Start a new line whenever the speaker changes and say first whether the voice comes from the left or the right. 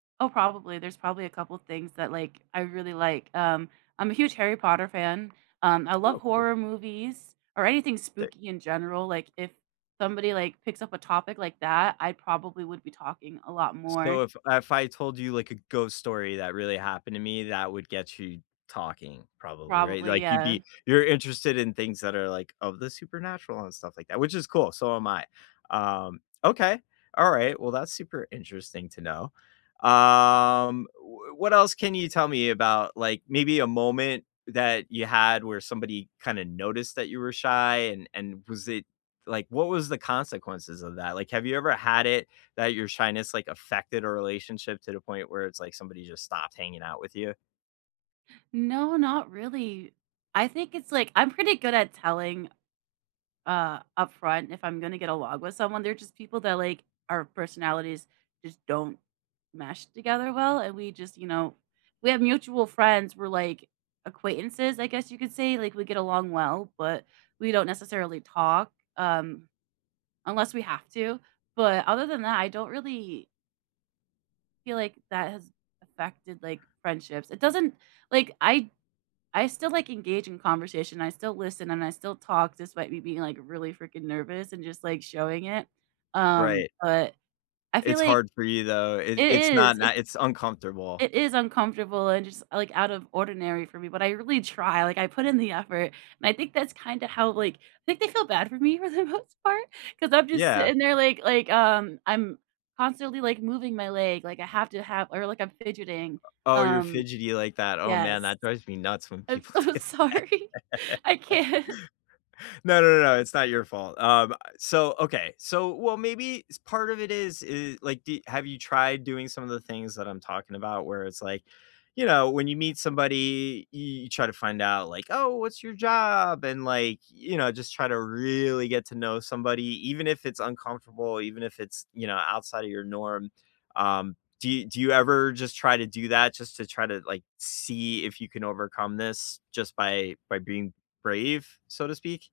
right: Oh, probably, there's probably a couple of things that, like, I really like. Um, I'm a huge Harry Potter fan, um, I love
left: Oh, cool.
right: horror movies or anything
left: Same.
right: spooky in general, like, if somebody, like, picks up a topic like that, I probably would be talking a lot
left: So,
right: more.
left: if if I told you, like, a ghost story that really happened to me, that would get you talking probably, right?
right: Probably,
left: Like, you'd
right: yeah.
left: be you're interested in things that are, like, of the supernatural and stuff like that, which is cool, so am I. Um, okay, alright. Well, that's super interesting to know. Um, w what else can you tell me about, like, maybe a moment that you had where somebody kinda noticed that you were shy, and and was it like, what was the consequences of that? Like, have you ever had it that your shyness, like, affected a relationship to the point where it's like somebody just stopped hanging out with you?
right: No, not really. I think it's, like I'm pretty good at telling, uh, upfront if I'm gonna get along with someone, they're just people that, like our personalities just don't mesh together well, and we just you know, we have mutual friends, we're, like, acquaintances, I guess you could say, like we get along well, but we don't necessarily talk, um, unless we have to, but other than that, I don't really feel like that has affected, like, friendships, it doesn't like, I I still, like, engage in conversation, I still listen, and I still talk despite me being, like, really freaking nervous and just, like, showing it, um,
left: Right.
right: but I feel
left: It's
right: like
left: hard for you, though. It
right: It
left: it's not
right: is, it's
left: not it's uncomfortable.
right: it is uncomfortable and just, like, out of ordinary for me, but I really try, like I put in the effort, and I think that's kinda how, like I think they feel bad for me for the most part 'cause I'm just
left: Yeah.
right: sitting there, like like, um, I'm constantly, like, moving my leg, like, I have to have or, like, I'm fidgeting,
left: O oh, you're
right: um
left: fidgety like that. Oh, man,
right: Yes.
left: that drives me nuts when
right: I'm
left: people
right: so
left: do that.
right: sorry. I can't.
left: No, no, no, no, it's not your fault. Um, uh, so, okay so, well, maybe s part of it is i like, d have you tried doing some of the things that I'm talking about where it's like, you know, when you meet somebody, y you try to find out like, "Oh, what's your job?" And, like, you know, just try to really get to know somebody even if it's uncomfortable, even if it's, you know, outside of your norm. Um, do you do you ever just try to do that just to try to, like, see if you can overcome this just by by being brave, so to speak?